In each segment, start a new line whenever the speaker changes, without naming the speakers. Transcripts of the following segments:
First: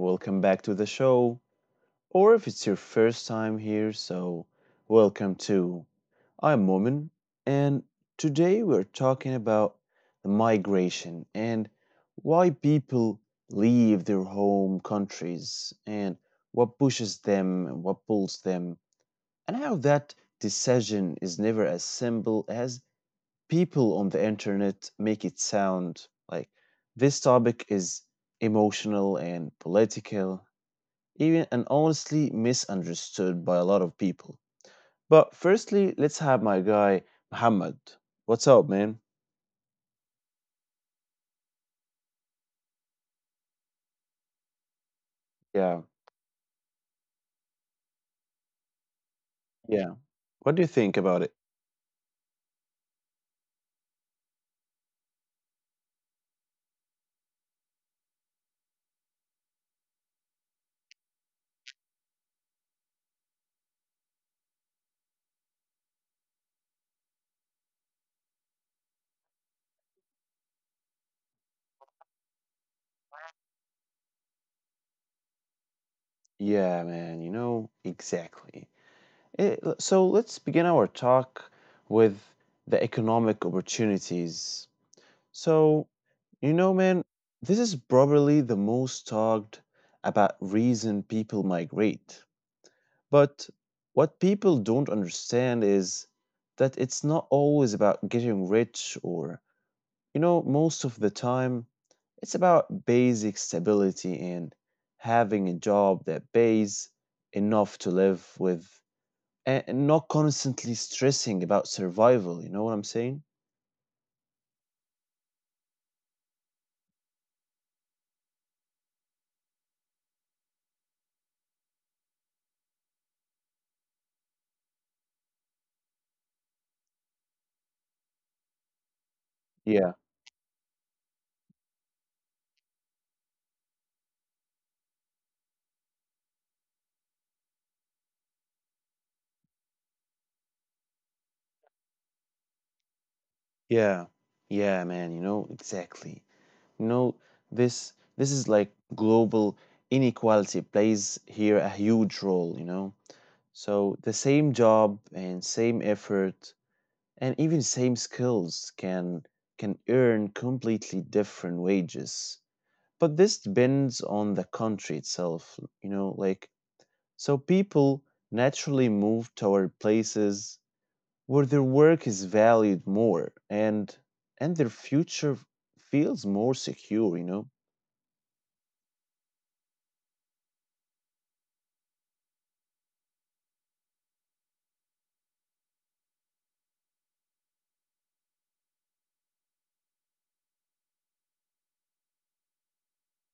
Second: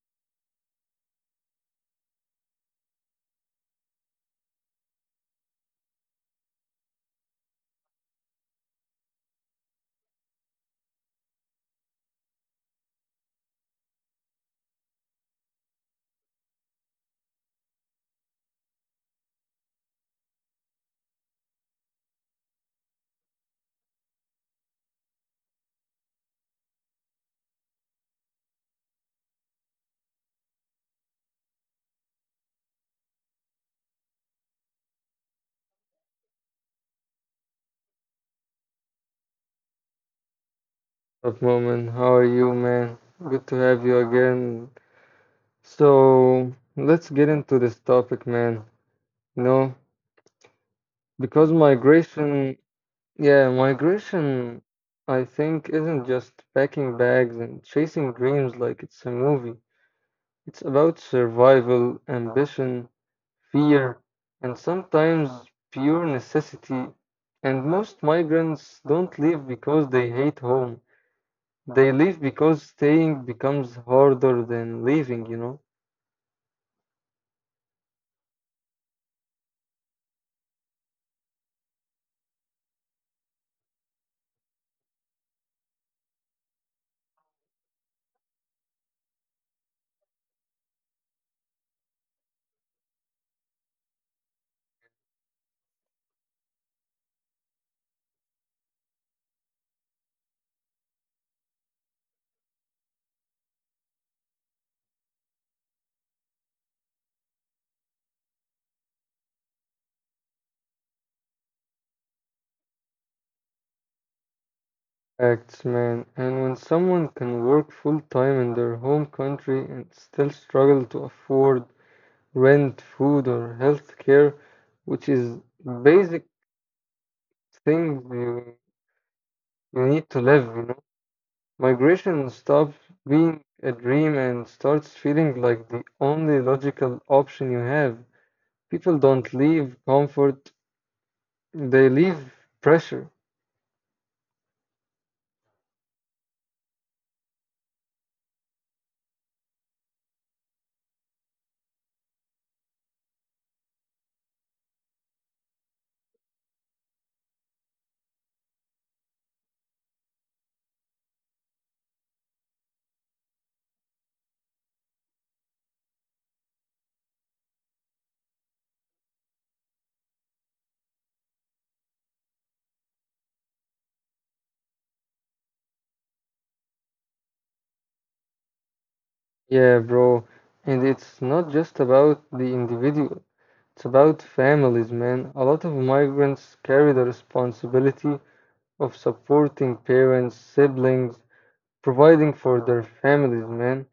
welcome back to the show. Or if it's your first time here, welcome too. I'm Momin, and today we're talking about the migration and why people leave their home countries and what pushes them and what pulls them, and how that decision is never as simple as people on the internet make it sound like this topic is emotional and political, even and honestly misunderstood by a lot of people. But firstly, let's have my guy Muhammad. What's up, man?
Up, Moment? How are you, man? Good to have you again.
Yeah,
So, let's get into this topic, man. You know,
yeah. What do you
because
think about it?
migration, yeah, migration, I think, isn't just packing bags and chasing dreams like it's a movie. It's about survival, ambition, fear, and sometimes pure necessity. And most migrants don't leave because they hate home. They leave because staying becomes harder than leaving, you know?
Yeah, man, exactly. So let's begin our talk with the economic opportunities. So, you know, man, this is probably the most talked about reason people migrate. But what people don't understand is that it's not always about getting rich, or most of the time, it's about basic stability and having a job that pays enough to live with and not constantly stressing about survival. You know what I'm saying?
Facts, man. And when someone can work full time in their home country and still struggle to afford rent, food, or health care, which is basic things you need to live,
Yeah.
you know? Migration stops being a dream and starts feeling like the only logical option you have. People don't leave comfort, they leave pressure.
Yeah. Yeah, man, you know, exactly. You know, this is like global inequality plays here a huge role, you know. So the same job and same effort and even same skills can earn completely different wages. But this depends on the country itself, you know, like so people naturally move toward places where their work is valued more and their future feels more secure, you know.
Yeah, bro. And it's not just about the individual, it's about families, man. A lot of migrants carry the responsibility of supporting parents, siblings, providing for their families, man.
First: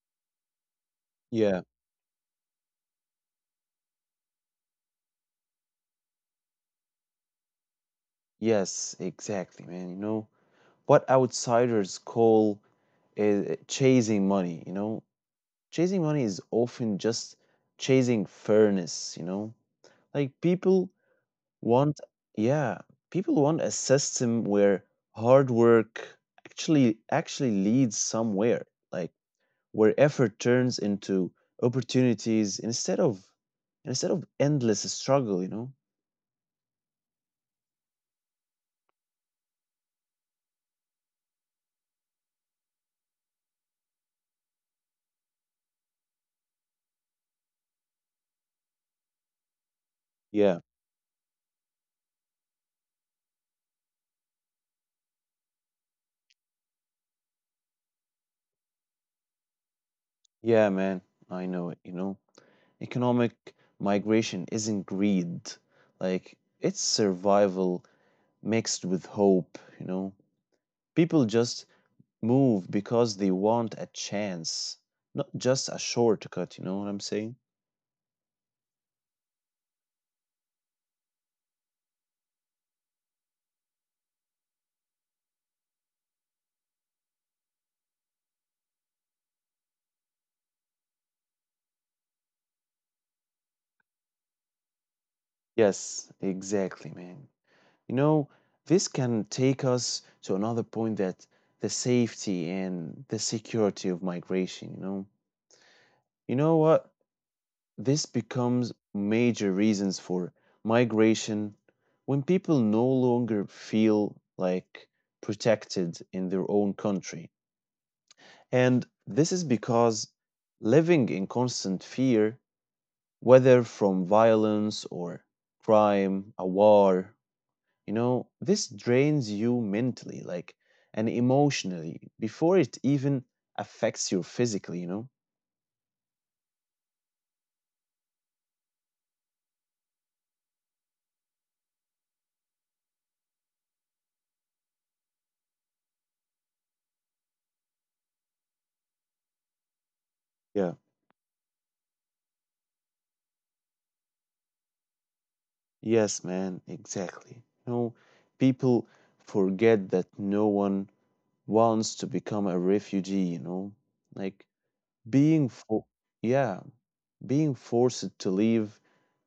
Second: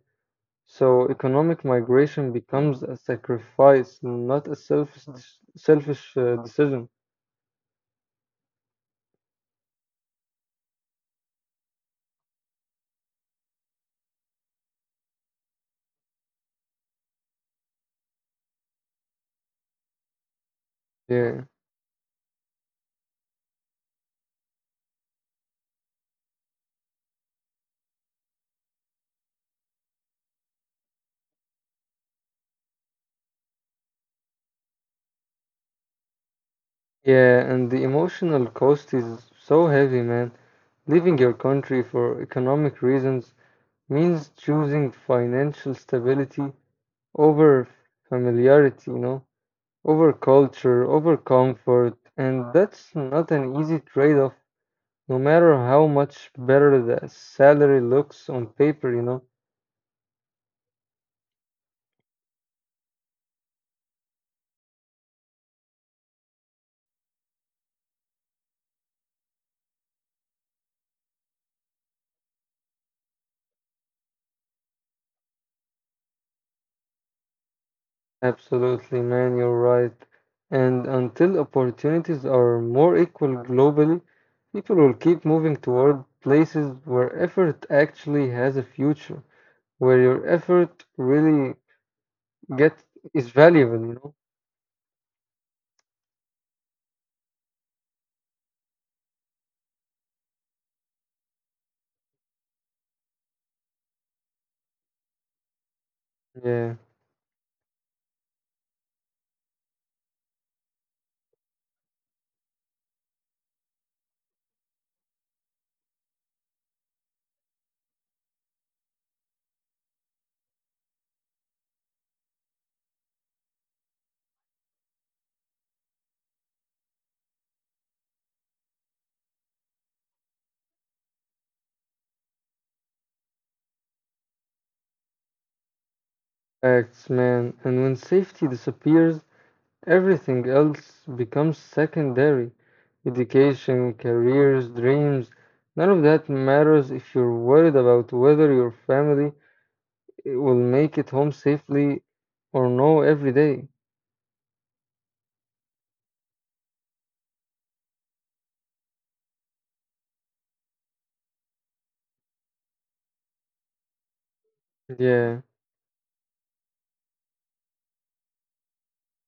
So economic migration becomes a sacrifice, not a selfish decision.
Yes, exactly, man. You know what outsiders call chasing money, you know? Chasing money is often just chasing fairness, you know? Like people
Yeah.
want, yeah, people want a system where hard work actually leads somewhere, like where effort turns into opportunities instead of endless struggle, you know?
Yeah, and the emotional cost is so heavy, man. Leaving your country for economic reasons means choosing financial stability over familiarity, you know, over
Yeah.
culture, over comfort, and that's not an easy trade off, no matter how much better the salary looks on paper, you know.
Yeah, man, I know it, you know. Economic migration isn't greed. Like, it's survival mixed with hope, you know. People just move because they want a chance, not just a shortcut, you know what I'm saying?
Absolutely, man, you're right. And until opportunities are more equal globally, people will keep moving toward places where effort actually has a future, where your effort really get is valuable, you know.
Yes, exactly, man. You know, this can take us to another point, that the safety and the security of migration, you know. You know what?
Yeah,
This becomes major reasons for migration when people no longer feel like protected in their own country. And this is because living in constant fear, whether from violence or crime, a war, you know, this drains you mentally, like, and emotionally before it even affects you physically, you know?
facts, man. And when safety disappears, everything else becomes secondary. Education, careers, dreams, none of that matters if you're worried about whether your family will
Yeah.
make it home safely or no every day.
Yes, man, exactly. No, people forget that no one wants to become a refugee, you know? Like
Yeah,
being for Yeah, being forced to leave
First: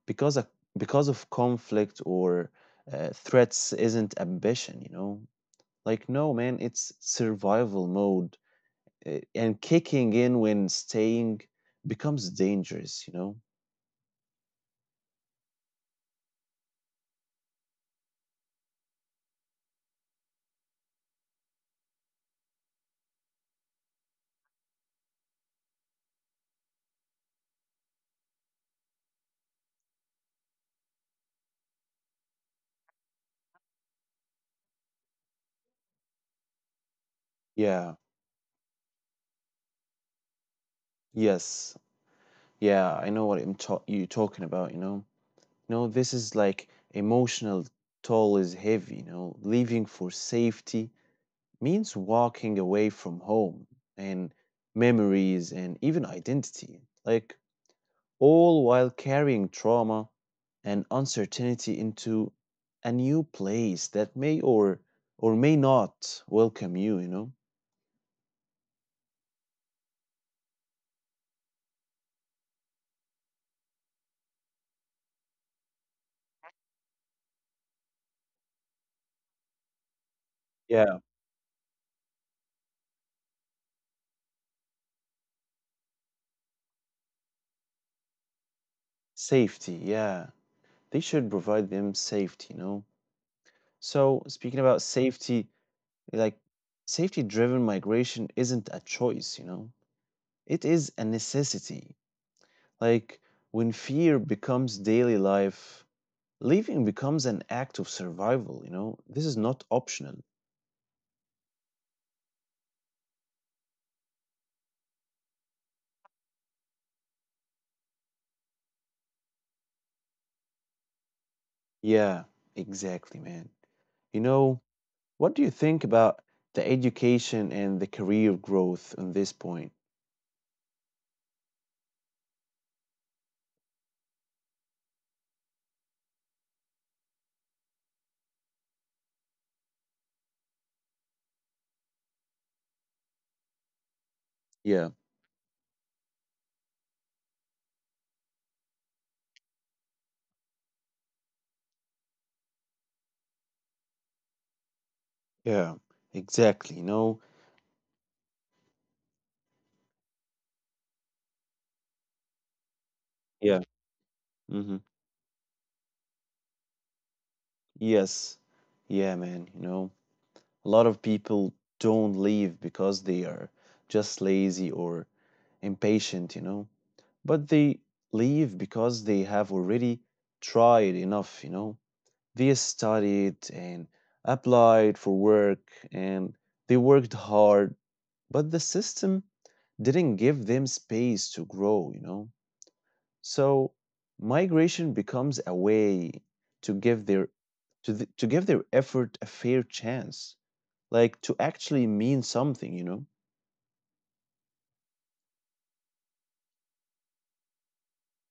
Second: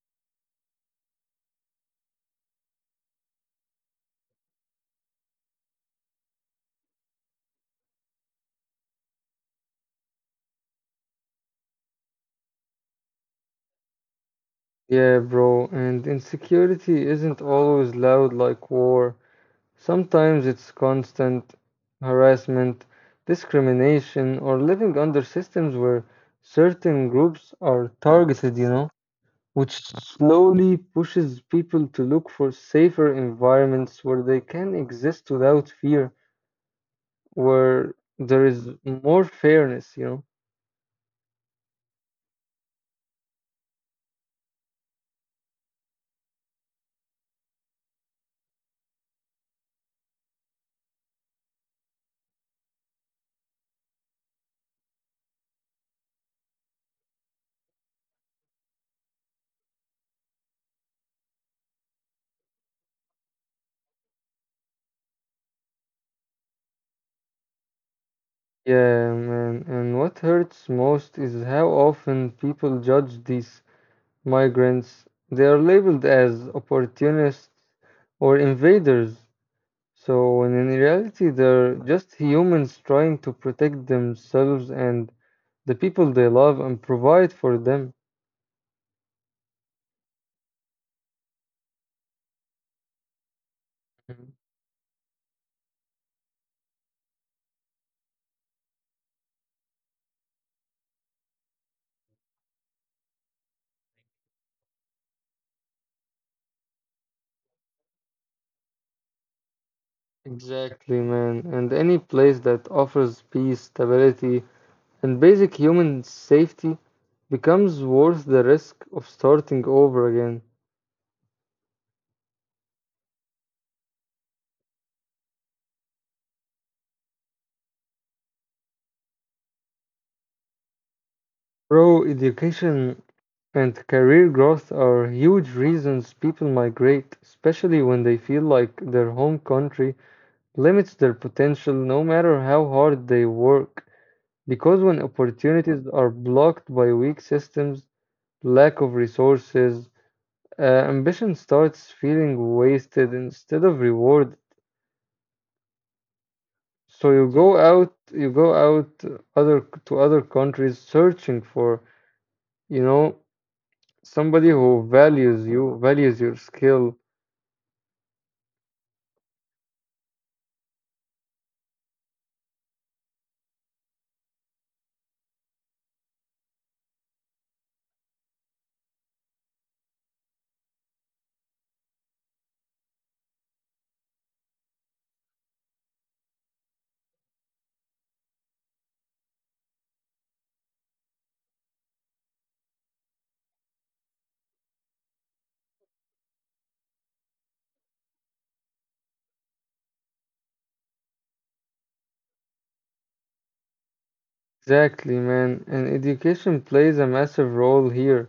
because of, because of conflict or threats isn't ambition, you know? Like no, man, it's survival mode and kicking in when staying becomes dangerous, you know?
yeah, bro. And insecurity isn't always loud like war. Sometimes it's constant harassment, discrimination, or living under systems where certain groups are targeted, you know, which slowly pushes people to look for safer environments where they can exist without fear, where
Yeah.
there is more fairness, you know.
Yes. Yeah, I know what you talking about, you know? This is like emotional toll is heavy, you know. Leaving for safety means walking away from home and memories and even identity, like all while carrying trauma and uncertainty into a new place that may or may not welcome you, you know.
Yeah, man. And what hurts most is how often people judge these migrants. They are labeled as opportunists or invaders, so, when in
Yeah.
reality, they're just humans trying to protect themselves and the people they love and provide for them.
Safety, yeah. They should provide them safety, you know. So,
Mhm.
speaking about safety, like, safety driven migration isn't a choice, you know, it is a necessity. Like, when fear becomes daily life, leaving becomes an act of survival, you know, this is not optional.
Exactly, man. And any place that offers peace, stability, and basic human safety becomes worth the risk of starting over again.
Yeah, exactly, man. You know, what do you think about the education and the career growth on this point?
Bro, education and career growth are huge reasons people migrate, especially when they feel like their home country limits their potential no matter how hard they work. Because
Yeah,
when opportunities are blocked by weak systems, lack of resources, uh, ambition starts feeling wasted instead of rewarded.
yeah, exactly, you
So
know,
you go out other to other countries searching for, you know,
yeah,
somebody
mm-hmm.
who values you, values your skill.
Yes, yeah, man, you know. A lot of people don't leave because they are just lazy or impatient, you know, but they leave because they have already tried enough, you know. They studied and applied for work and they worked hard, but the system didn't give them space to grow, you know. So migration becomes a way to give their to give their effort a fair chance, like to actually mean something, you know?
Exactly, man. And education plays a massive role here.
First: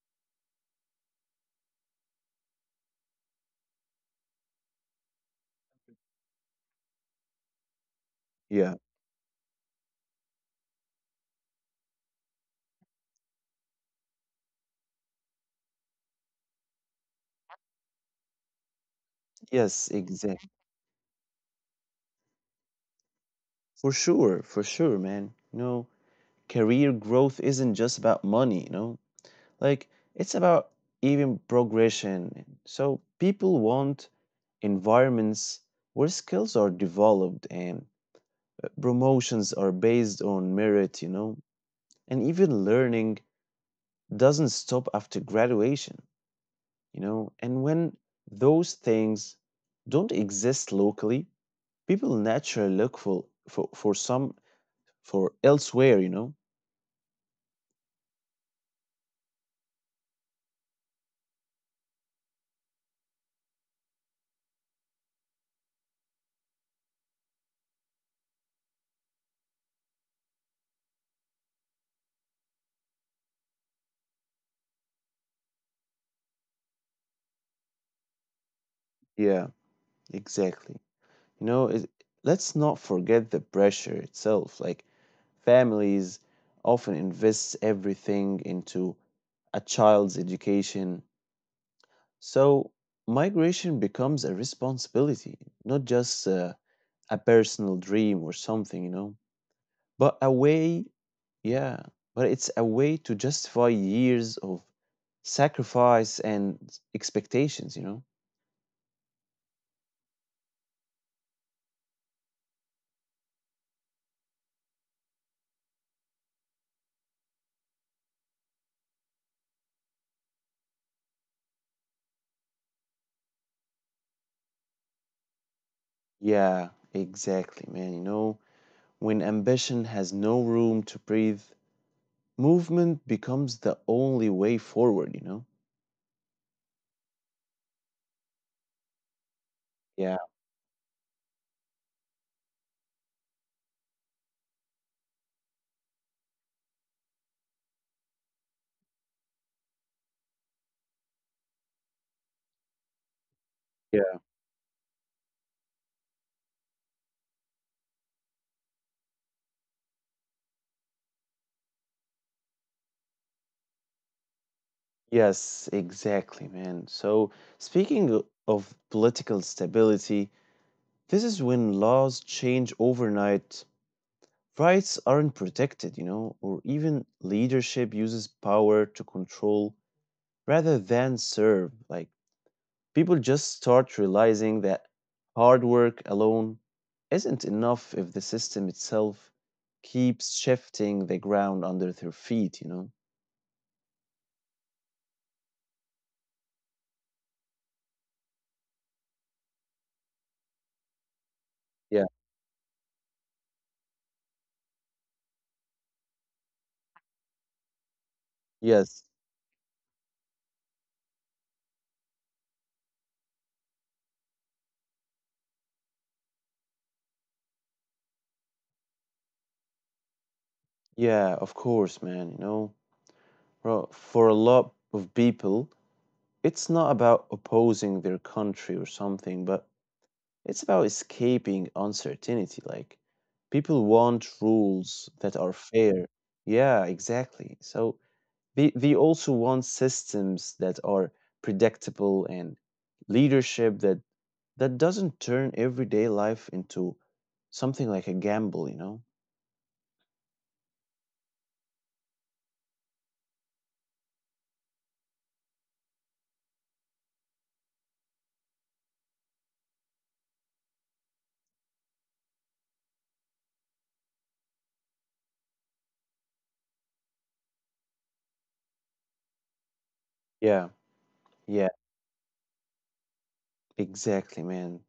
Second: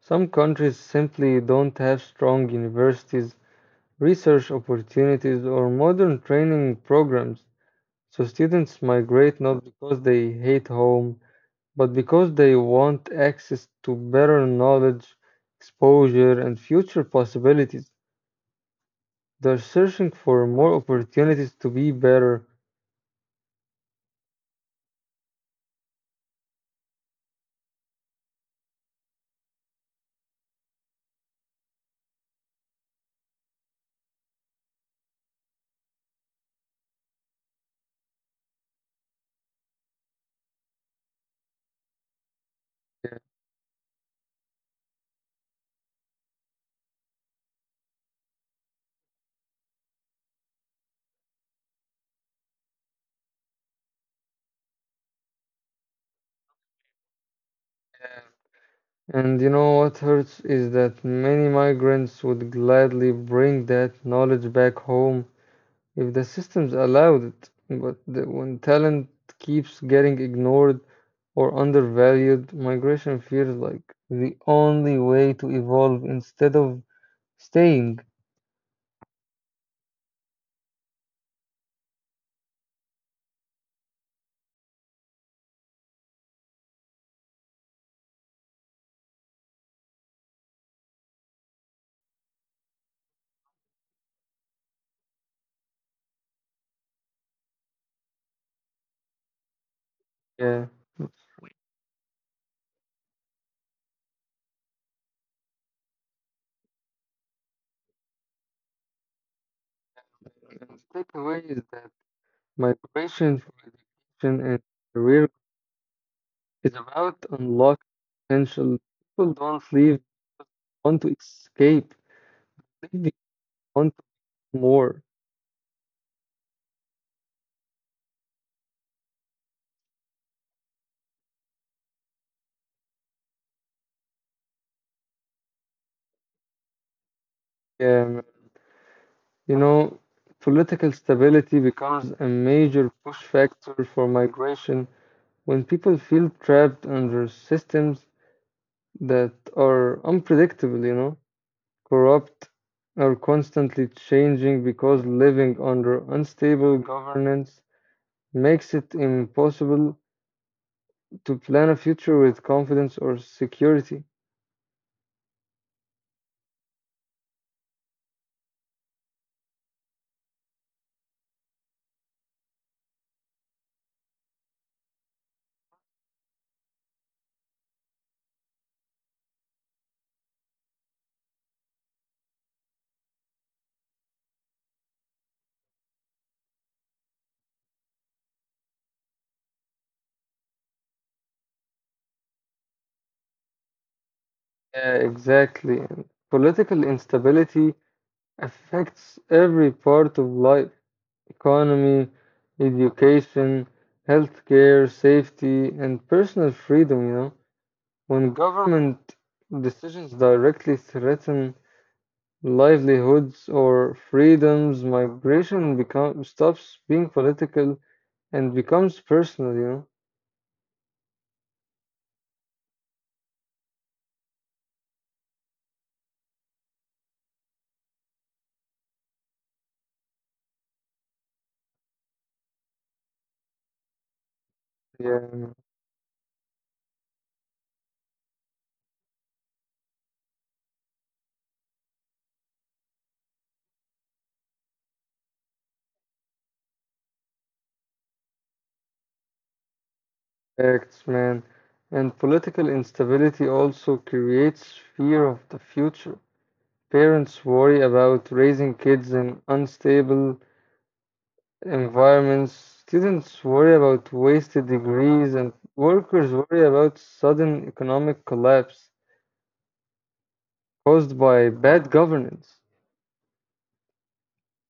Some countries simply don't have strong universities, research opportunities, or modern training programs. So
Yeah.
students migrate not because they hate home, but because they want access to better knowledge, exposure, and future possibilities. They're
Yes,
searching for
exactly.
more opportunities to be better.
For sure, man. You know, career growth isn't just about money, you know? Like, it's about even progression. So, people want environments where skills are developed and promotions are based on merit, you know? And even learning doesn't stop after graduation, you know? And when those things don't exist locally, people naturally look for elsewhere, you know?
And you know what hurts is that many migrants would gladly bring that knowledge back home if the systems allowed it. But when talent keeps getting ignored or undervalued, migration feels like the only way to evolve instead of staying.
Yeah, exactly. You know, it, let's not forget the pressure itself. Like families often invest everything into a child's education. So migration becomes a responsibility, not just a personal dream or something, you know? But a
Yeah.
way, yeah, but it's a way to justify years of sacrifice and expectations, you know?
And the takeaway is that migration for education and career is about unlocking potential. People don't leave, want to escape. They want more.
Yeah, exactly, man. You know, when ambition has no room to breathe, movement becomes the only way forward, you know?
Um, you know,
Yeah,
political stability becomes a major push factor for migration when people feel trapped under systems that are unpredictable, you know, corrupt or constantly
yeah.
changing because living under unstable governance makes it impossible to plan a future with confidence or security.
Yes, exactly, man. So, speaking of political stability, this is when laws change overnight, rights aren't protected, you know, or even leadership uses power to control rather than serve. Like, people just start realizing that hard work alone isn't enough if the system itself keeps shifting the ground under their feet, you know?
Yeah, exactly. And political instability affects every part of life economy,
Yeah.
education, healthcare, safety, and personal freedom, you know. When
Yes.
government decisions directly threaten livelihoods or freedoms, migration become, stops being political and becomes personal, you know.
Yeah, of course, man. You know, well, for a lot of people, it's not about opposing their country or something, but it's about escaping uncertainty. Like, people want rules that
Yeah,
are fair. Yeah, exactly. So they also want systems that are predictable and leadership that doesn't turn everyday life into something like a gamble, you know?
facts, man. And political instability also creates fear of the future. Parents worry about raising kids in unstable environments, students worry about wasted degrees, and workers worry about sudden economic collapse
Yeah,
caused by
yeah,
bad governance.
exactly, man.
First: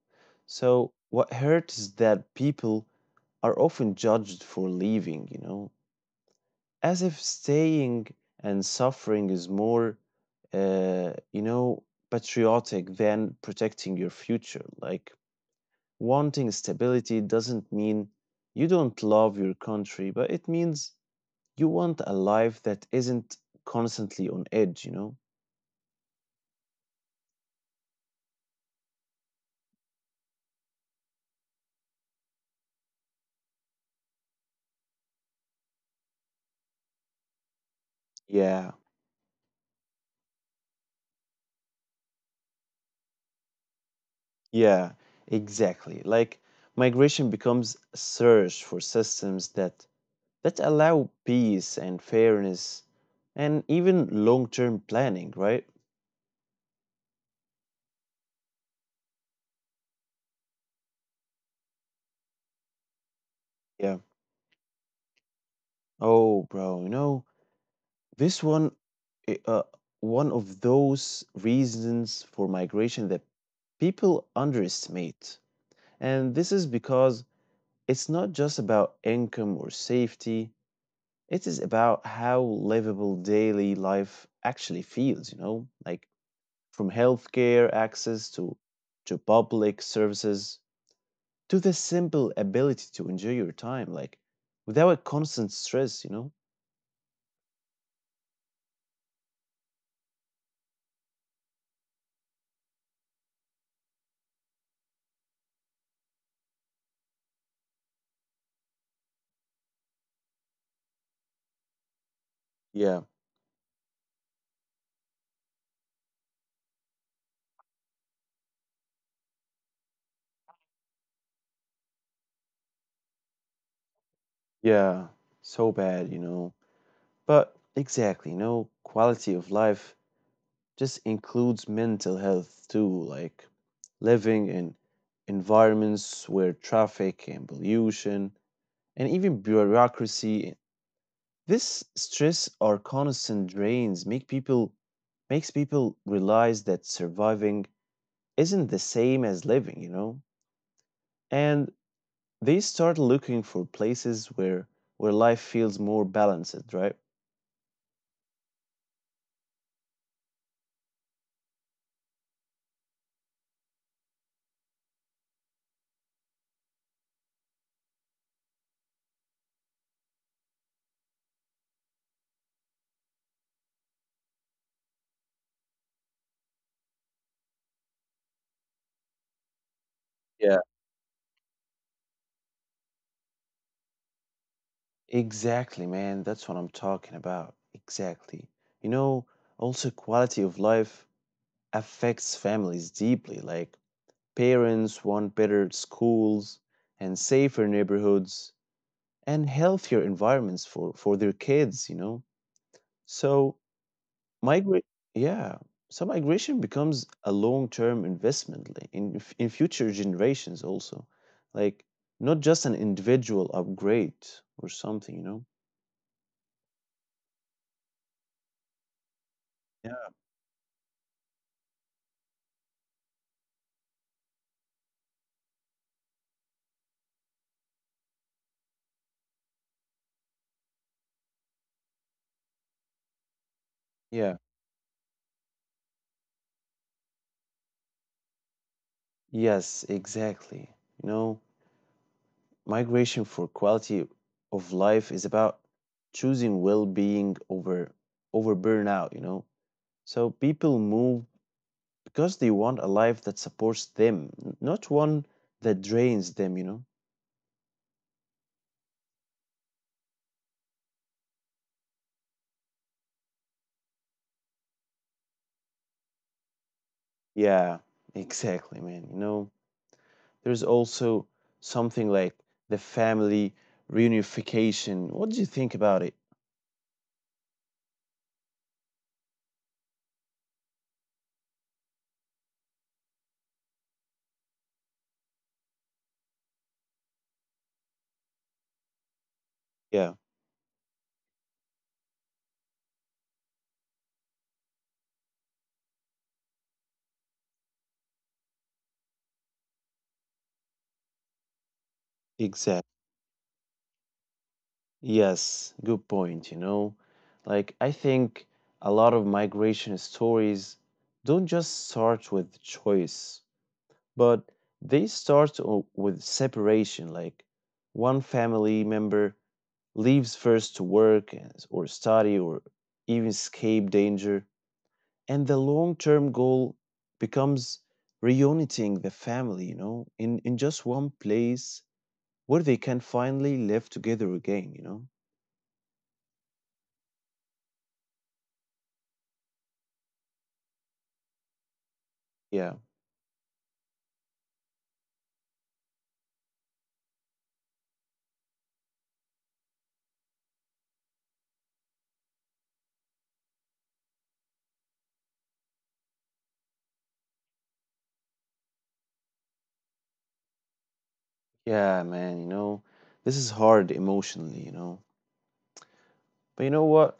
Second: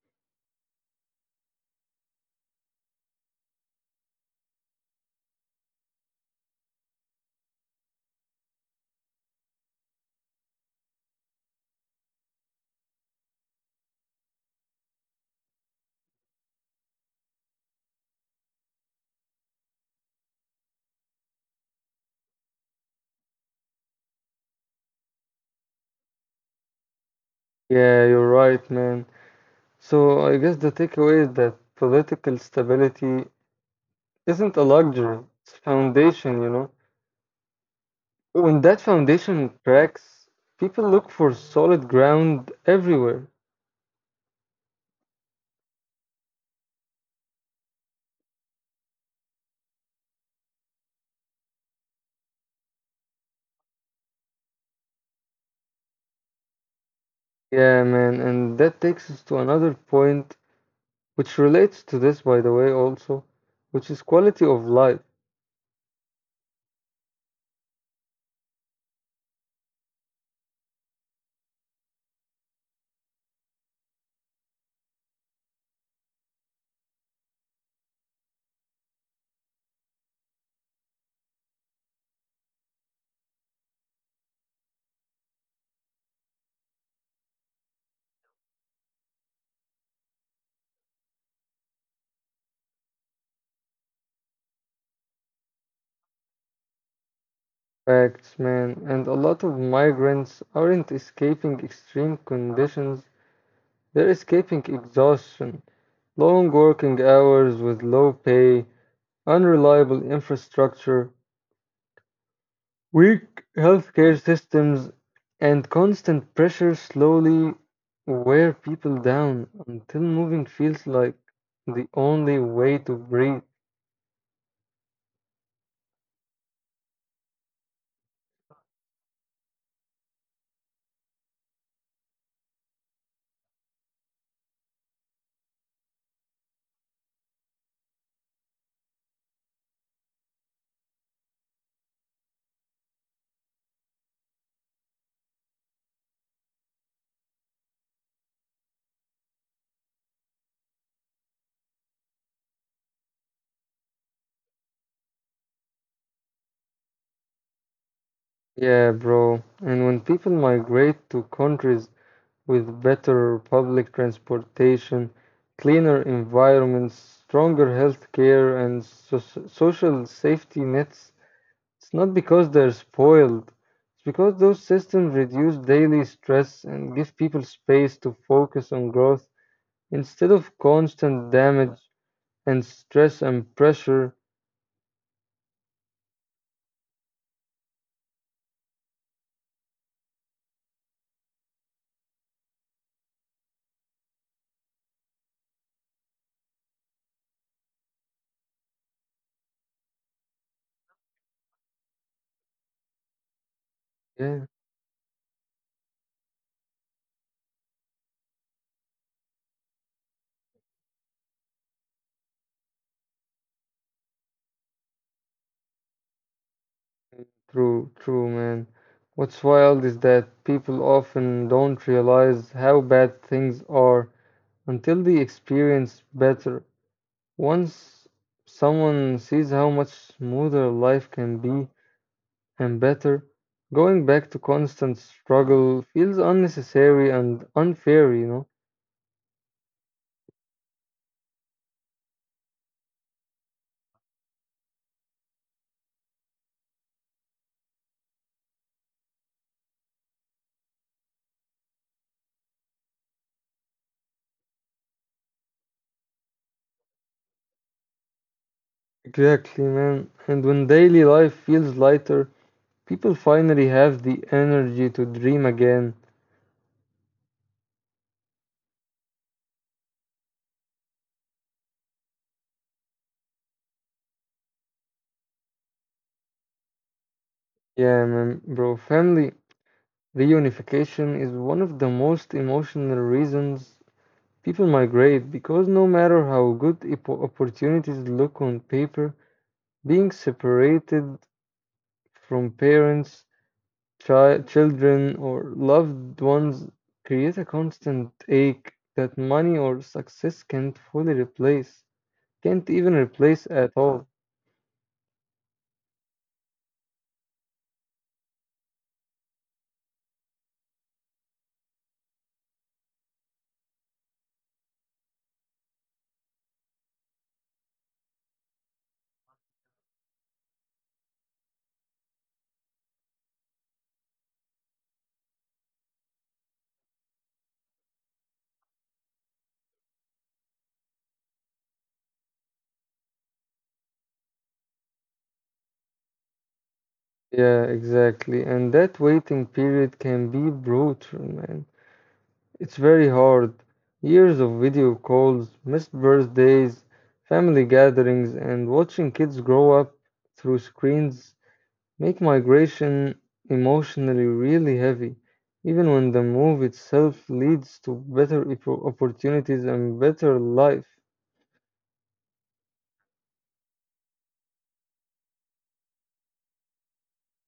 So what hurts is that people are often judged for leaving, you know, as if staying and suffering is more, uh, you know, patriotic than protecting your future. Like, wanting stability doesn't mean you don't love your country, but it means you want a life that isn't constantly on edge, you know?
Yeah, you're right, man. So I guess the takeaway is that political stability isn't a luxury, it's a foundation, you know. When that
Yeah,
foundation cracks, people look for solid ground everywhere.
yeah, exactly. Like, migration becomes a search for systems that allow peace and fairness and even long-term planning, right?
Yeah, man, and that takes us to another point which relates to this, by the way, also, which is
Yeah.
quality of life.
Oh, bro, you know, this one, i- uh, one of those reasons for migration that people underestimate. And this is because it's not just about income or safety, it is about how livable daily life actually feels, you know, like from healthcare access to public services to the simple ability to enjoy your time, like without a constant stress, you know?
Facts, man. And a lot of migrants aren't escaping extreme conditions, they're escaping exhaustion, long working hours with low pay, unreliable infrastructure,
Yeah.
weak healthcare systems, and constant pressure slowly wear people down until moving feels like the only way to breathe.
Yeah, so bad, you know. But exactly, you know, quality of life just includes mental health too, like living in environments where traffic and pollution and even bureaucracy, this stress or constant drains makes people realize that surviving isn't the same as living, you know? And they start looking for places where life feels more balanced, right?
Yeah, bro. And when people migrate to countries with better public transportation, cleaner environments, stronger healthcare, and social safety nets, it's not because they're spoiled. It's because those systems reduce daily stress and give people space to focus on growth instead of constant damage and stress and pressure.
Exactly, man. That's what I'm talking about. Exactly. You know, also quality of life affects families deeply. Like parents want better schools and safer neighborhoods and healthier environments for their kids, you know. So
Yeah.
migra Yeah, so migration becomes a long-term investment, like, in in future generations also. Like not just an individual upgrade or something, you know.
True, man. What's wild is that people often don't realize how bad things are until they experience better. Once someone sees how much smoother life can be and better, going back to
Yeah.
constant struggle feels unnecessary and unfair, you know?
Yes, exactly. You know, migration for quality of life is about choosing well-being over burnout, you know. So people move because they want a life that supports them, not one that drains them, you know.
Exactly, man. And when daily life feels lighter, people finally have the energy to dream again.
Yeah, exactly, man. You know, there's also something like the family reunification. What do you think about it?
Yeah, man, bro, family. Reunification is one of the most emotional reasons people migrate because no matter how good opportunities look on paper, being
Yeah,
separated from parents, children, or loved ones create a constant ache that money or success can't fully replace, can't even
exactly.
replace at all.
Yes, good point, you know. Like, I think a lot of migration stories don't just start with choice, but they start with separation. Like, one family member leaves first to work or study or even escape danger, and the long-term goal becomes reuniting the family, you know, in just one place where they can finally live together again, you know?
Yeah, exactly. And that waiting period can be brutal, man. It's
Yeah.
very hard. Years of video calls, missed birthdays, family gatherings, and watching kids grow up through screens make migration emotionally really heavy, even when the move itself leads to better opportunities and better life.
Yeah, man, you know, this is hard emotionally, you know. But you know what?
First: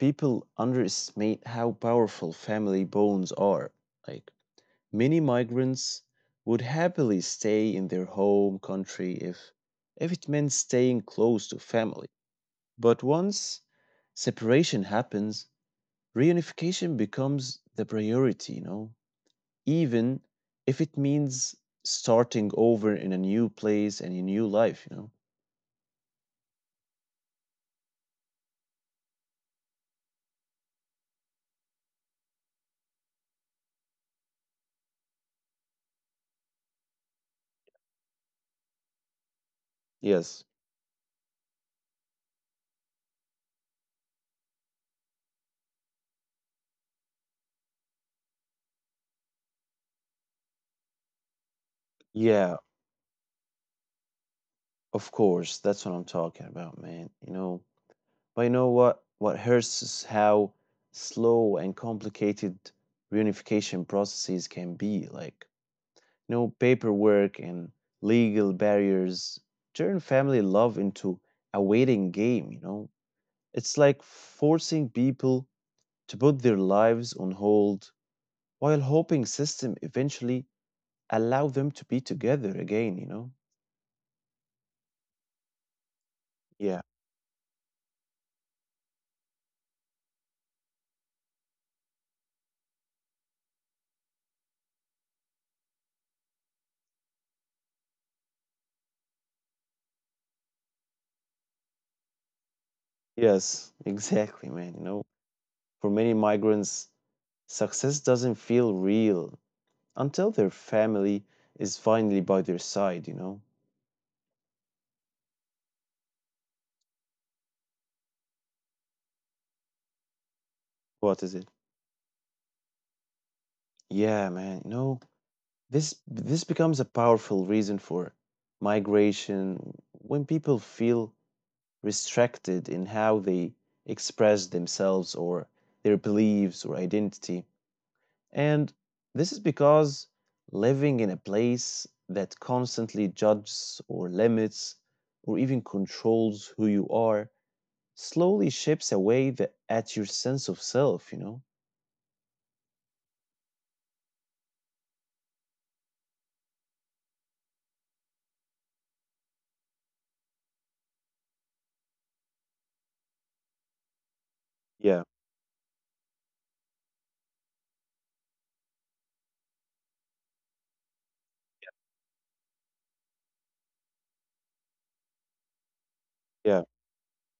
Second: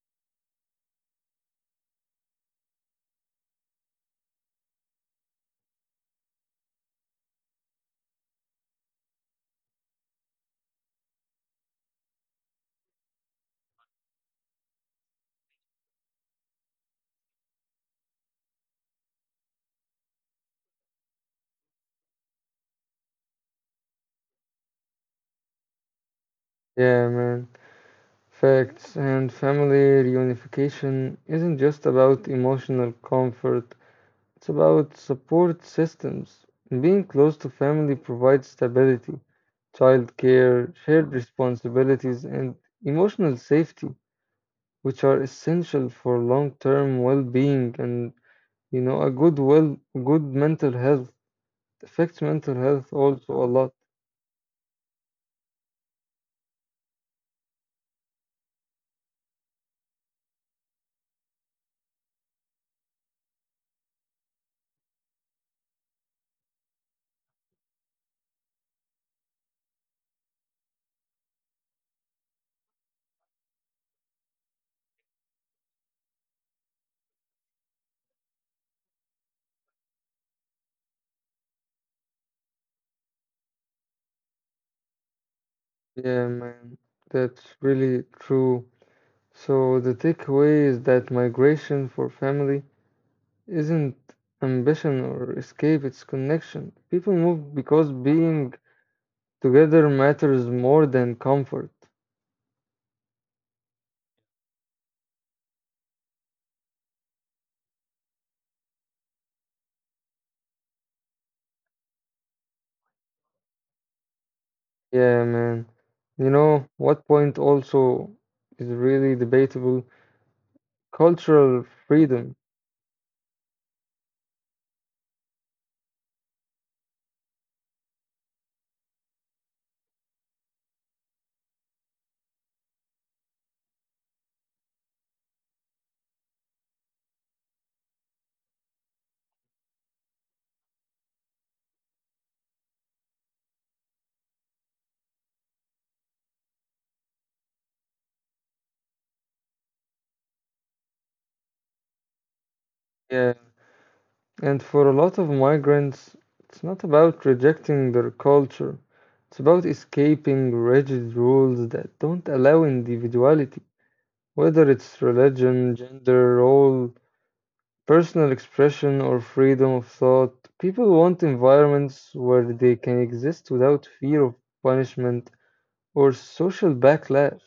People underestimate how powerful family bonds are. Like, many migrants would happily stay in their home country if it meant staying close to family. But once separation happens, reunification becomes the priority, you know, even if it means starting over in a new place and a new life, you know.
Yeah, man. Facts and family reunification isn't just about emotional comfort. It's about support systems. Being close to family provides stability,
Yes.
childcare, shared responsibilities, and emotional safety, which are essential for long-term well-being and you know a good well good mental health. It affects
Yeah,
mental health also a lot.
of course, that's what I'm talking about, man. You know, but you know what? What hurts is how slow and complicated reunification processes can be. Like, you know, paperwork and legal barriers turn family love into a waiting game, you know? It's like forcing people to put their lives on hold while hoping system eventually allow them to be together again, you know?
Yeah,
Yeah.
man, that's really true. So the takeaway is that migration for family isn't ambition or escape, it's connection. People move because being together matters more than comfort.
Yes, exactly, man. You know, for many migrants, success doesn't feel real until their family is finally by their side, you know?
Yeah, man. You know, what point also is really debatable?
What is it?
Cultural freedom.
Yeah, man, you know, this becomes a powerful reason for migration when people feel restricted in how they express themselves or their beliefs or identity. And this is because living in a place that constantly judges or limits or even controls who you are slowly shapes away at your sense of self, you know?
Yeah. And for a lot of migrants, it's not about rejecting their culture. It's about escaping rigid rules that don't allow individuality, whether it's
Yeah,
religion, gender, role, personal expression or freedom of thought. People want environments where they can exist without fear of punishment or
yeah,
social backlash.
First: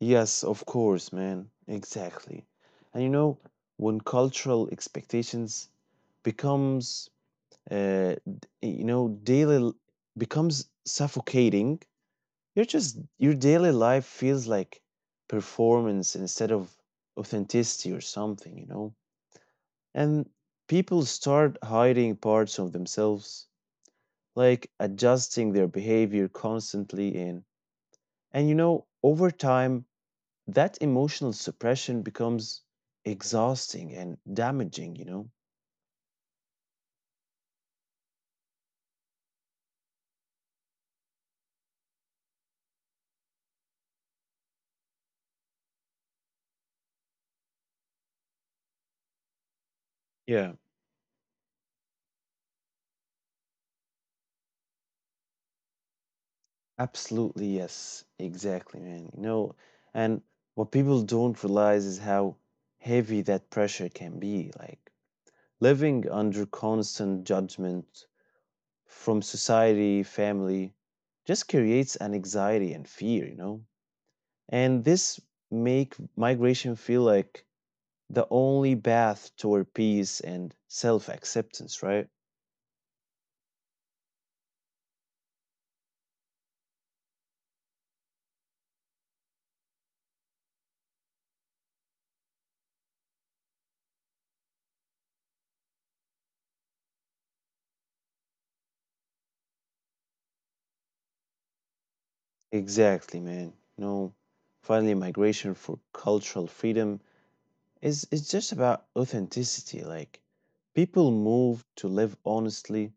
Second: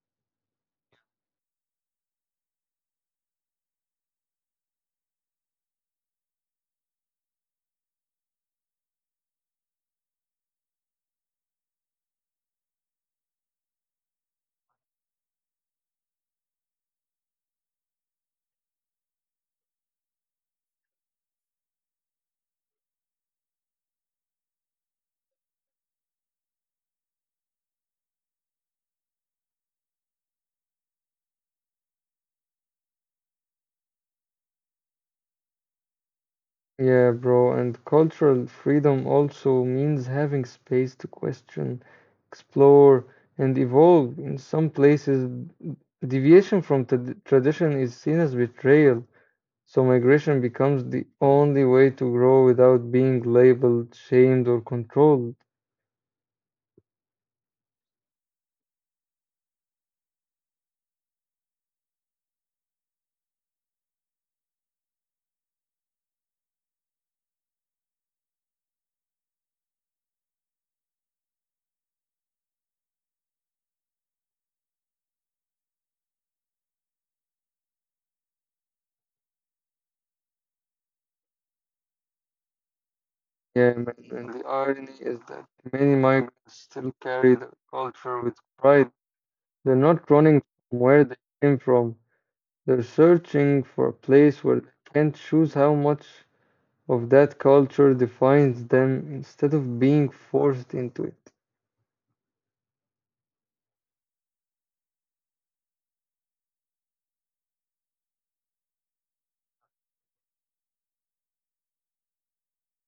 yes, of course, man. Exactly. And you know, when cultural expectations becomes daily becomes suffocating. You're just, your daily life feels like performance instead of authenticity or something, you know? And people start hiding parts of themselves, like adjusting their behavior constantly, and over time that emotional suppression becomes exhausting and damaging, you know?
Yeah, bro, and cultural freedom also means having space to question, explore, and evolve. In some places, deviation from tradition is seen as betrayal, so migration
Yeah.
becomes the only way to grow without being labeled, shamed, or controlled.
Absolutely, yes. Exactly, man. You know, and what people don't realize is how heavy that pressure can be. Like living under constant judgment from society, family, just creates an anxiety and fear, you know? And this make migration feel like the only path toward peace and self-acceptance, right?
Yeah, man, and the irony is that many migrants still carry their culture with pride. They're not running from where they came from. They're searching for a place where they can choose how much of that culture defines them instead of being forced into it.
Exactly, man. No, finally, migration for cultural freedom is, it's just about authenticity. Like people move to live honestly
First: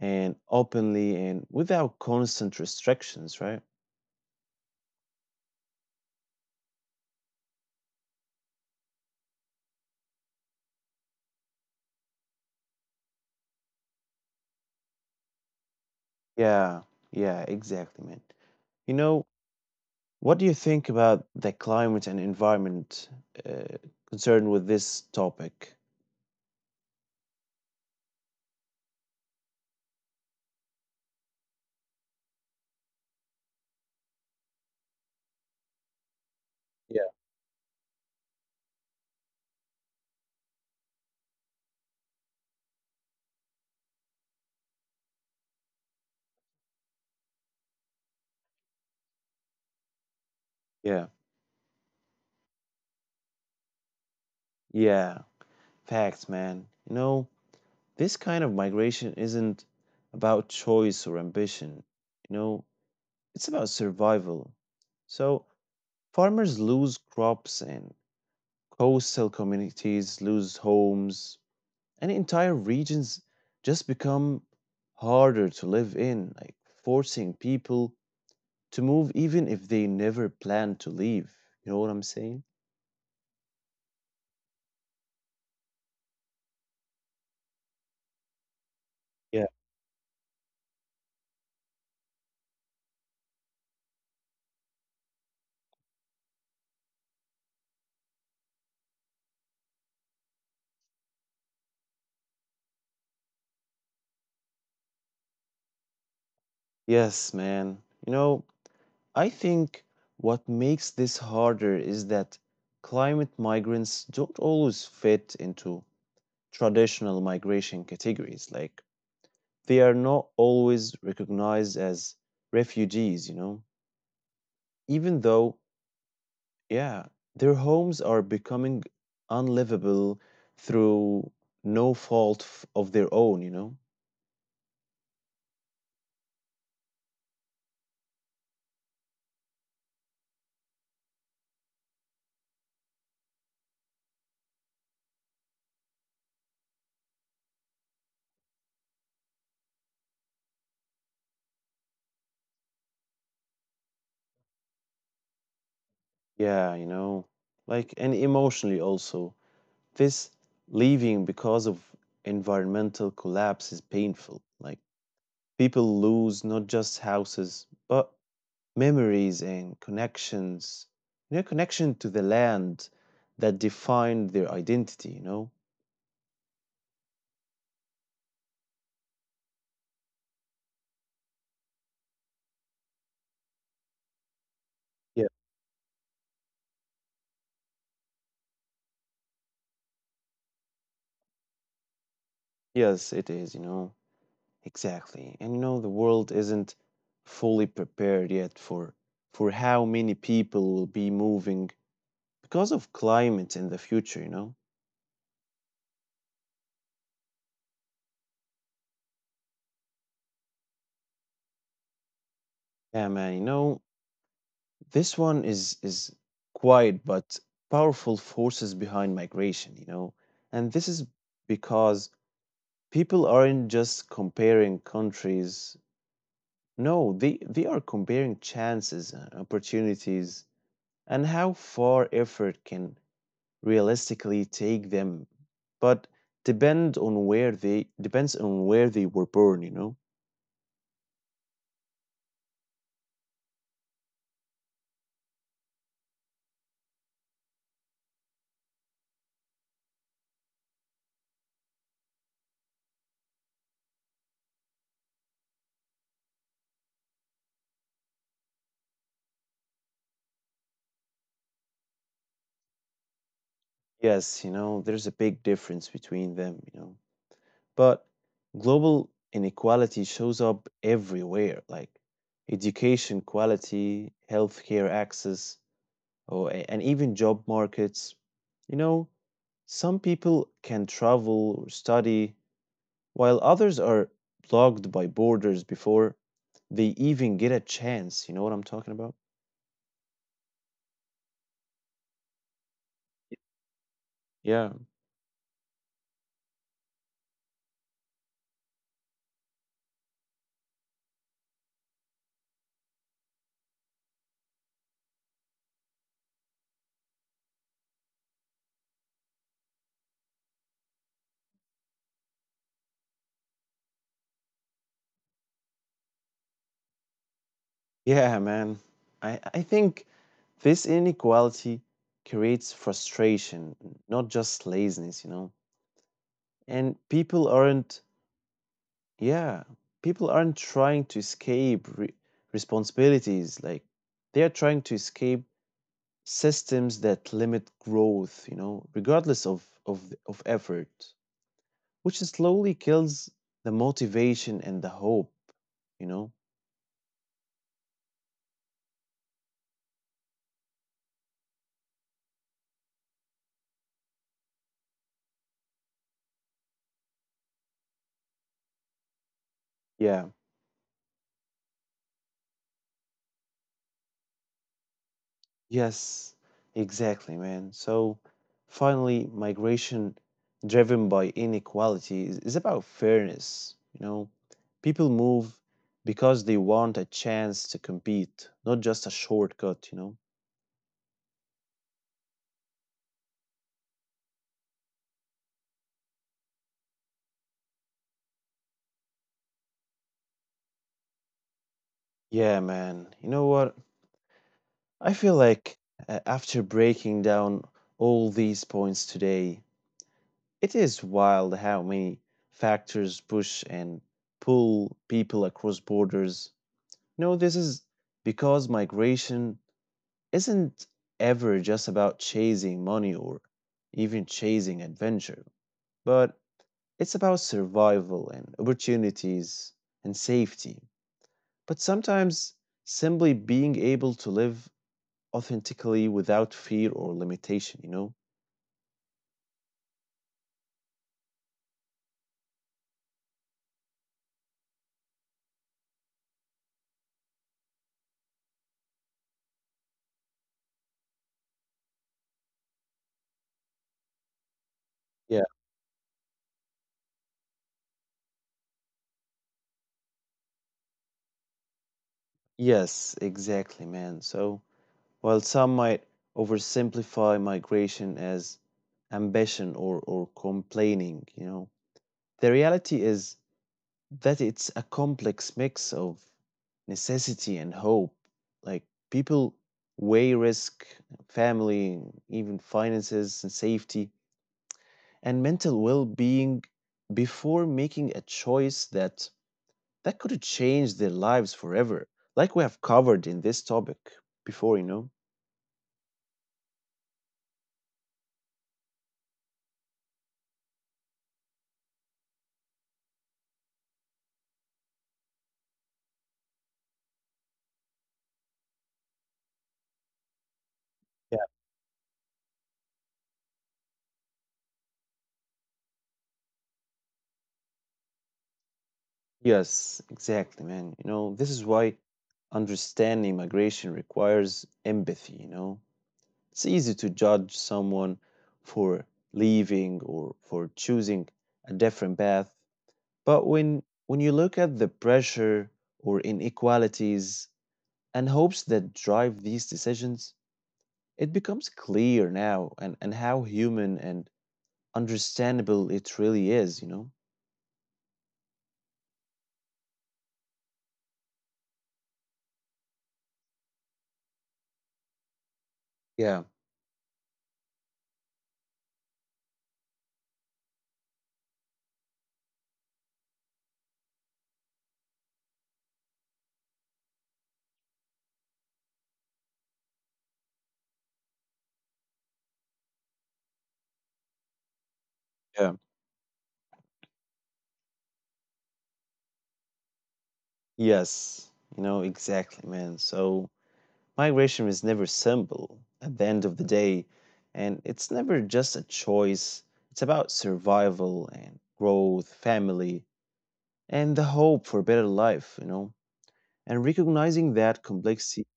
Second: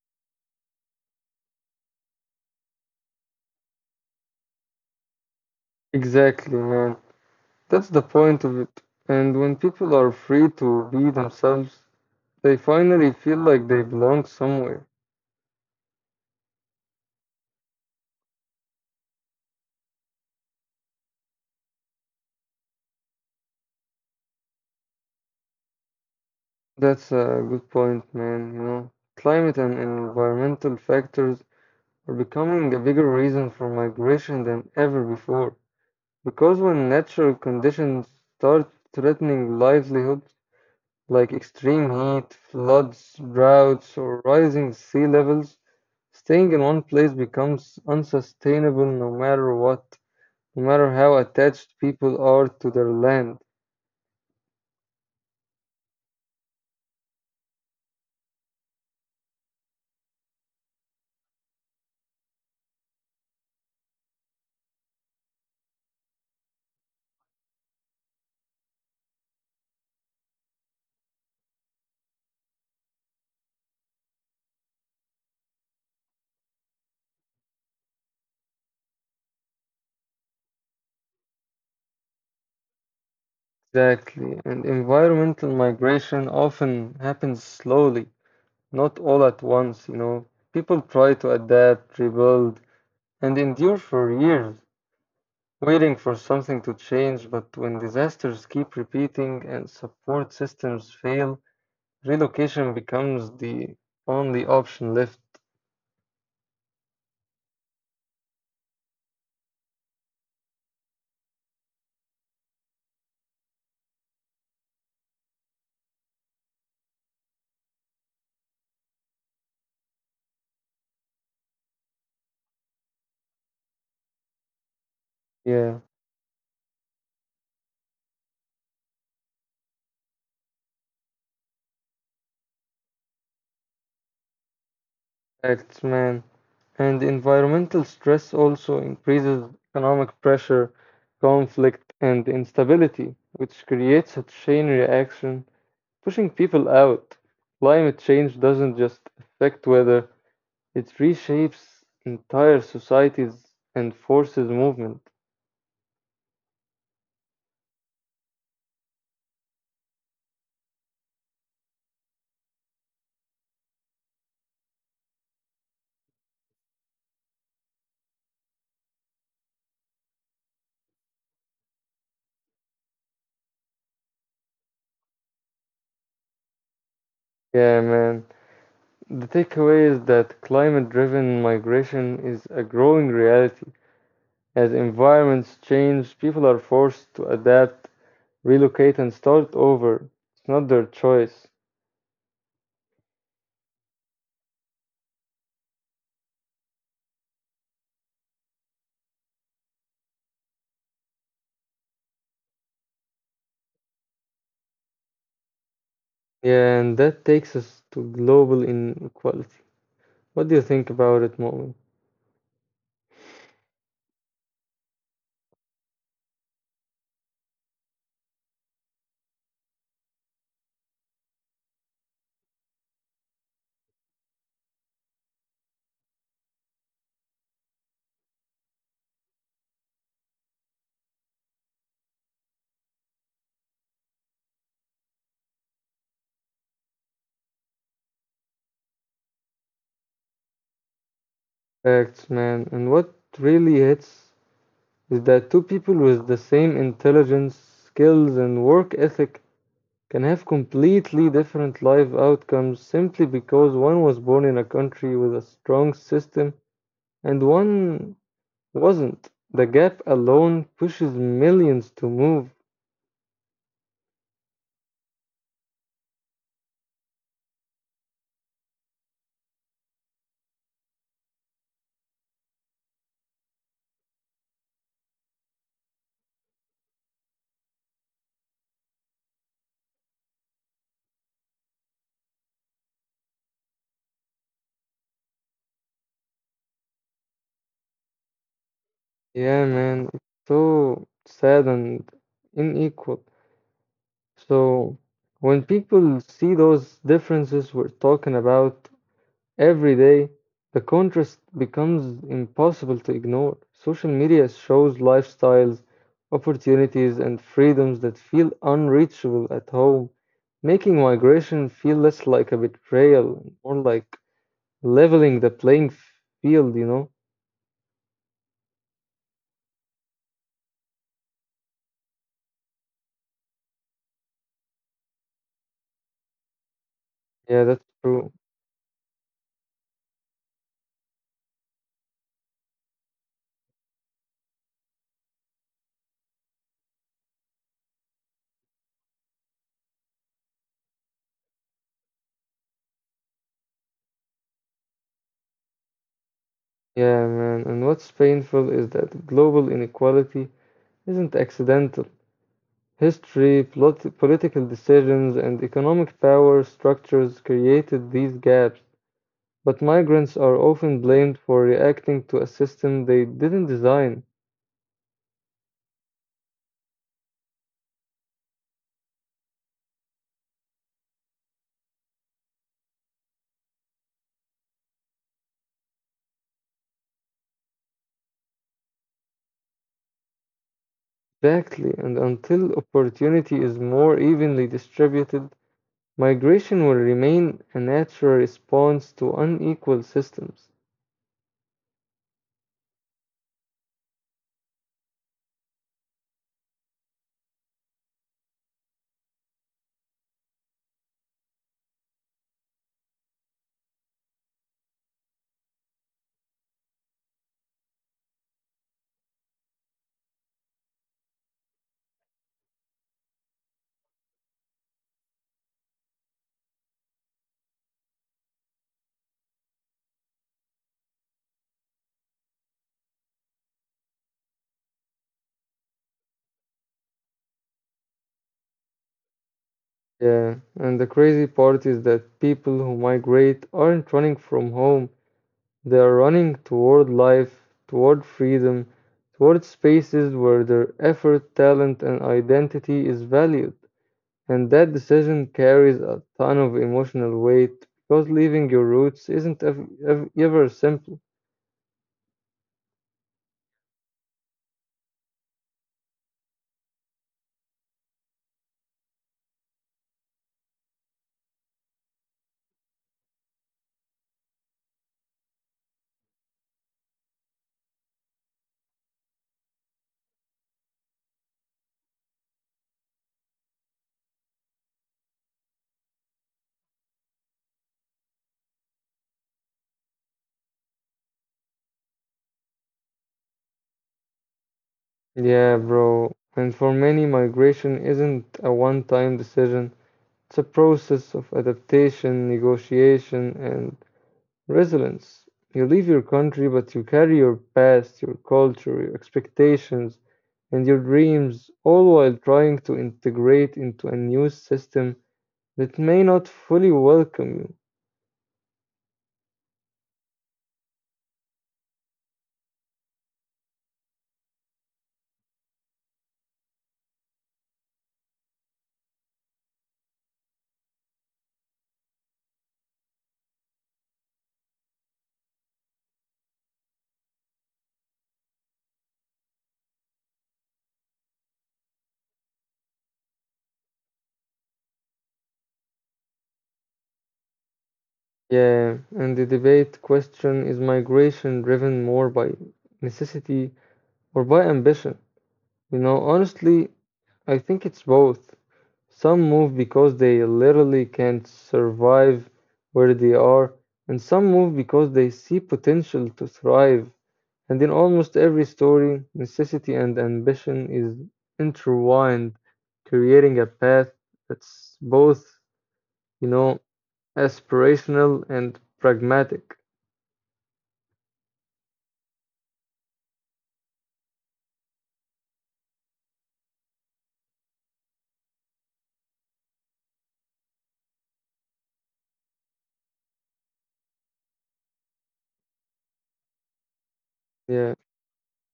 and openly and without constant restrictions, right?
Exactly, man. That's the point of it. And when people are free to be themselves, they finally feel like they belong somewhere.
Yeah, yeah, exactly, man. You know, what do you think about the climate and environment uh, concerned with this topic?
That's a good point, man. You know, climate and environmental factors are becoming a bigger reason for migration than ever before. Because when
Yeah.
natural conditions start threatening livelihoods, like extreme heat, floods, droughts, or rising sea levels, staying in one place becomes unsustainable no matter what, no matter
Yeah,
how attached people are to their land.
yeah, facts, man. You know, this kind of migration isn't about choice or ambition. You know, it's about survival. So farmers lose crops and coastal communities lose homes, and entire regions just become harder to live in, like forcing people to move even if they never plan to leave. You know what I'm saying?
Exactly, and environmental migration often happens slowly not all at
Yeah.
once, you know. People try to adapt, rebuild, and endure for years, waiting for something to change. But when disasters keep repeating and support systems fail, relocation becomes the only option left.
Yes, man. You know, I think what makes this harder is that climate migrants don't always fit into traditional migration categories. Like, they are not always recognized as refugees, you know, even though,
Yeah,
yeah, their homes are becoming unlivable through no fault of their own, you know?
facts, man. And environmental stress also increases economic pressure, conflict, and instability, which creates a chain reaction pushing people out. Climate change doesn't just affect weather, it reshapes entire societies and forces movement.
Yeah, you know, like, and emotionally also. This leaving because of environmental collapse is painful. Like, people lose not just houses, but memories and connections, you know, connection to the land that defined their identity, you know?
Yeah, man. The takeaway is that climate driven migration is a growing reality. As
Yeah.
environments change, people are forced to adapt, relocate, and start over. It's not their choice.
Yes, it is, you know. Exactly. And you know, the world isn't fully prepared yet for how many people will be moving because of climate in the future, you know?
Yeah, and that takes us to global inequality. What do you think about it, Moment?
Yeah, man, you know, this one is, quiet but powerful forces behind migration, you know? And this is because people aren't just comparing countries. No, they are comparing chances and opportunities and how far effort can realistically take them, but depends on where they were born, you know.
Facts, man. And what really hits is that two people with the same intelligence, skills, and work ethic can have completely different life outcomes simply because one was born in a country with a strong system and one wasn't. The gap alone pushes millions to move.
Yes, you know, there's a big difference between them, you know. But global inequality shows up everywhere, like education quality, healthcare access, or and even job markets. You know, some people can travel or study while others are blocked by borders before they even get a chance. You know what I'm talking about?
Yeah, man, it's so sad and unequal.
Yeah.
So, when people see those differences we're talking about, every day, the contrast becomes impossible to ignore. Social media shows lifestyles, opportunities, and freedoms that feel unreachable at home, making migration feel less like a betrayal, more like leveling the playing field, you know?
Yeah, man. I think this inequality creates frustration, not just laziness, you know? And people
Yeah, that's
aren't,
true.
yeah, people aren't trying to escape responsibilities. Like, they are trying to escape systems that limit growth, you know, regardless of effort. Which slowly kills the motivation and the hope, you know?
Yeah, man. And what's painful is that global inequality isn't accidental. History, plot political decisions, and economic power structures created these gaps but
Yeah.
migrants are often blamed for reacting to a system they didn't design.
Yes, exactly, man. So finally, migration driven by inequality is about fairness. You know, people move because they want a chance to compete, not just a shortcut, you know?
Exactly, and until opportunity is more evenly distributed, migration will remain a natural response to unequal systems.
Yeah, man. You know what? I feel like after breaking down all these points today, it is wild how many factors push and pull people across borders. No, this is because migration isn't ever just about chasing money or even chasing adventure, but it's about survival and opportunities and safety. But sometimes simply being able to live authentically without fear or limitation, you know?
Yeah, and the crazy part is that people who migrate aren't running from home, they are running toward life, toward freedom, toward spaces where their effort, talent, and identity is valued. And that
Yeah.
decision carries a ton of emotional weight because leaving your roots isn't ever simple.
Yes, exactly, man. So, while some might oversimplify migration as ambition or complaining, you know. The reality is that it's a complex mix of necessity and hope. Like people weigh risk, family, even finances and safety and mental well-being before making a choice that could change their lives forever. Like we have covered in this topic before, you know.
Yeah, bro. And for many, migration isn't a one-time decision. It's a process of adaptation, negotiation, and resilience. You leave your country, but you carry your past, your culture, your expectations, and your dreams, all while trying to integrate into a new system that may not fully welcome you.
Yes, exactly, man. You know, this is why understanding migration requires empathy, you know. It's easy to judge someone for leaving or for choosing a different path, but when you look at the pressure or inequalities and hopes that drive these decisions, it becomes clear now and how human and understandable it really is, you know?
Yeah, and the debate question is migration driven more by necessity or by ambition? You know,
Yeah,
honestly, I think it's both. Some move because they literally can't survive where they are, and some move because they see potential to thrive. And in almost every story, necessity and ambition is intertwined, creating a path that's both,
yeah.
you know, aspirational and pragmatic.
Yes, you know, exactly, man. So migration is never simple at the end of the day, and it's never just a choice. It's about survival and growth, family, and the hope for a better life, you know. And recognizing
Yeah.
that complexity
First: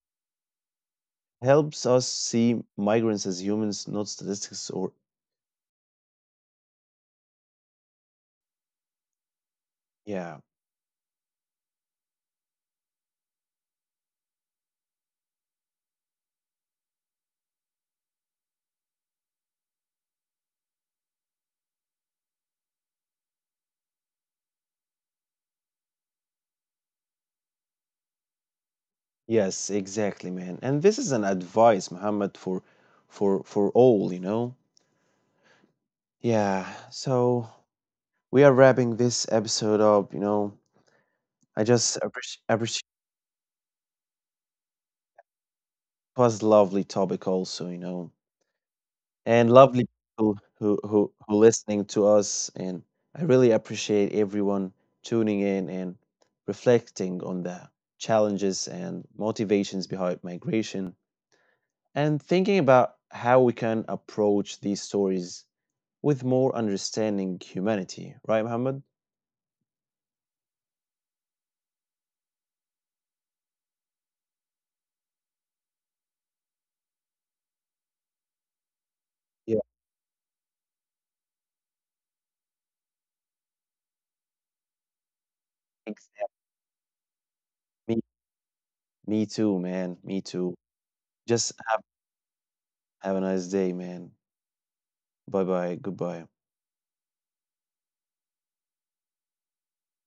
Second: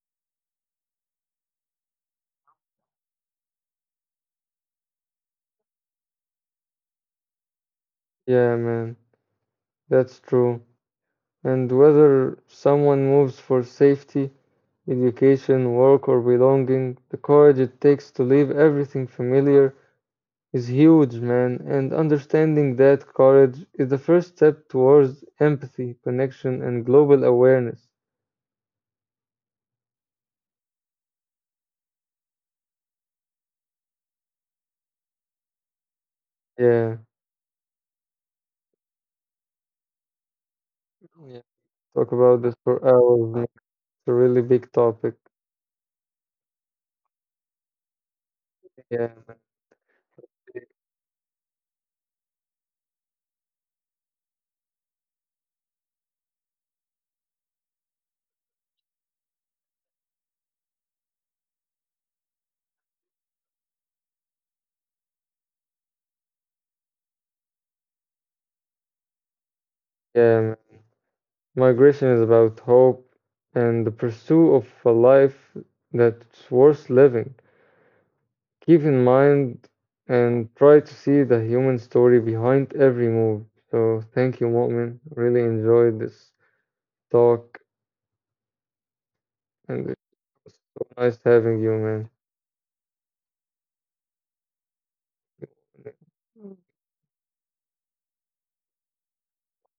helps us see migrants as humans, not statistics or,
Yeah, man, that's
yeah.
true. And whether someone moves for safety, education, work, or belonging, the courage it takes to leave everything familiar is huge, man. And understanding that courage is the first step towards empathy, connection, and global awareness.
Yes, exactly, man. And this is an advice, Muhammad, for all, you know. Yeah.
Yeah,
So we are wrapping this episode up, you know.
yeah.
I just
Talk about this
appreciate,
for hours, man. It's a really big topic.
was lovely topic also, you know,
Yeah,
and
man.
lovely people who listening to us, and I really appreciate everyone tuning in and reflecting on the challenges and motivations behind migration and thinking about how we can approach these stories with more understanding humanity, right, Muhammad?
Yeah, man. Migration is about hope and the pursuit of a life that's worth living. Keep in
Yeah,
mind and try to see the human story behind every move. So thank you, Mu'min. Really enjoyed
exactly.
this talk
Me, me too, man.
and
Me
it
too.
was so nice
Just have,
having you, man.
have a nice day, man. Bye bye. Goodbye.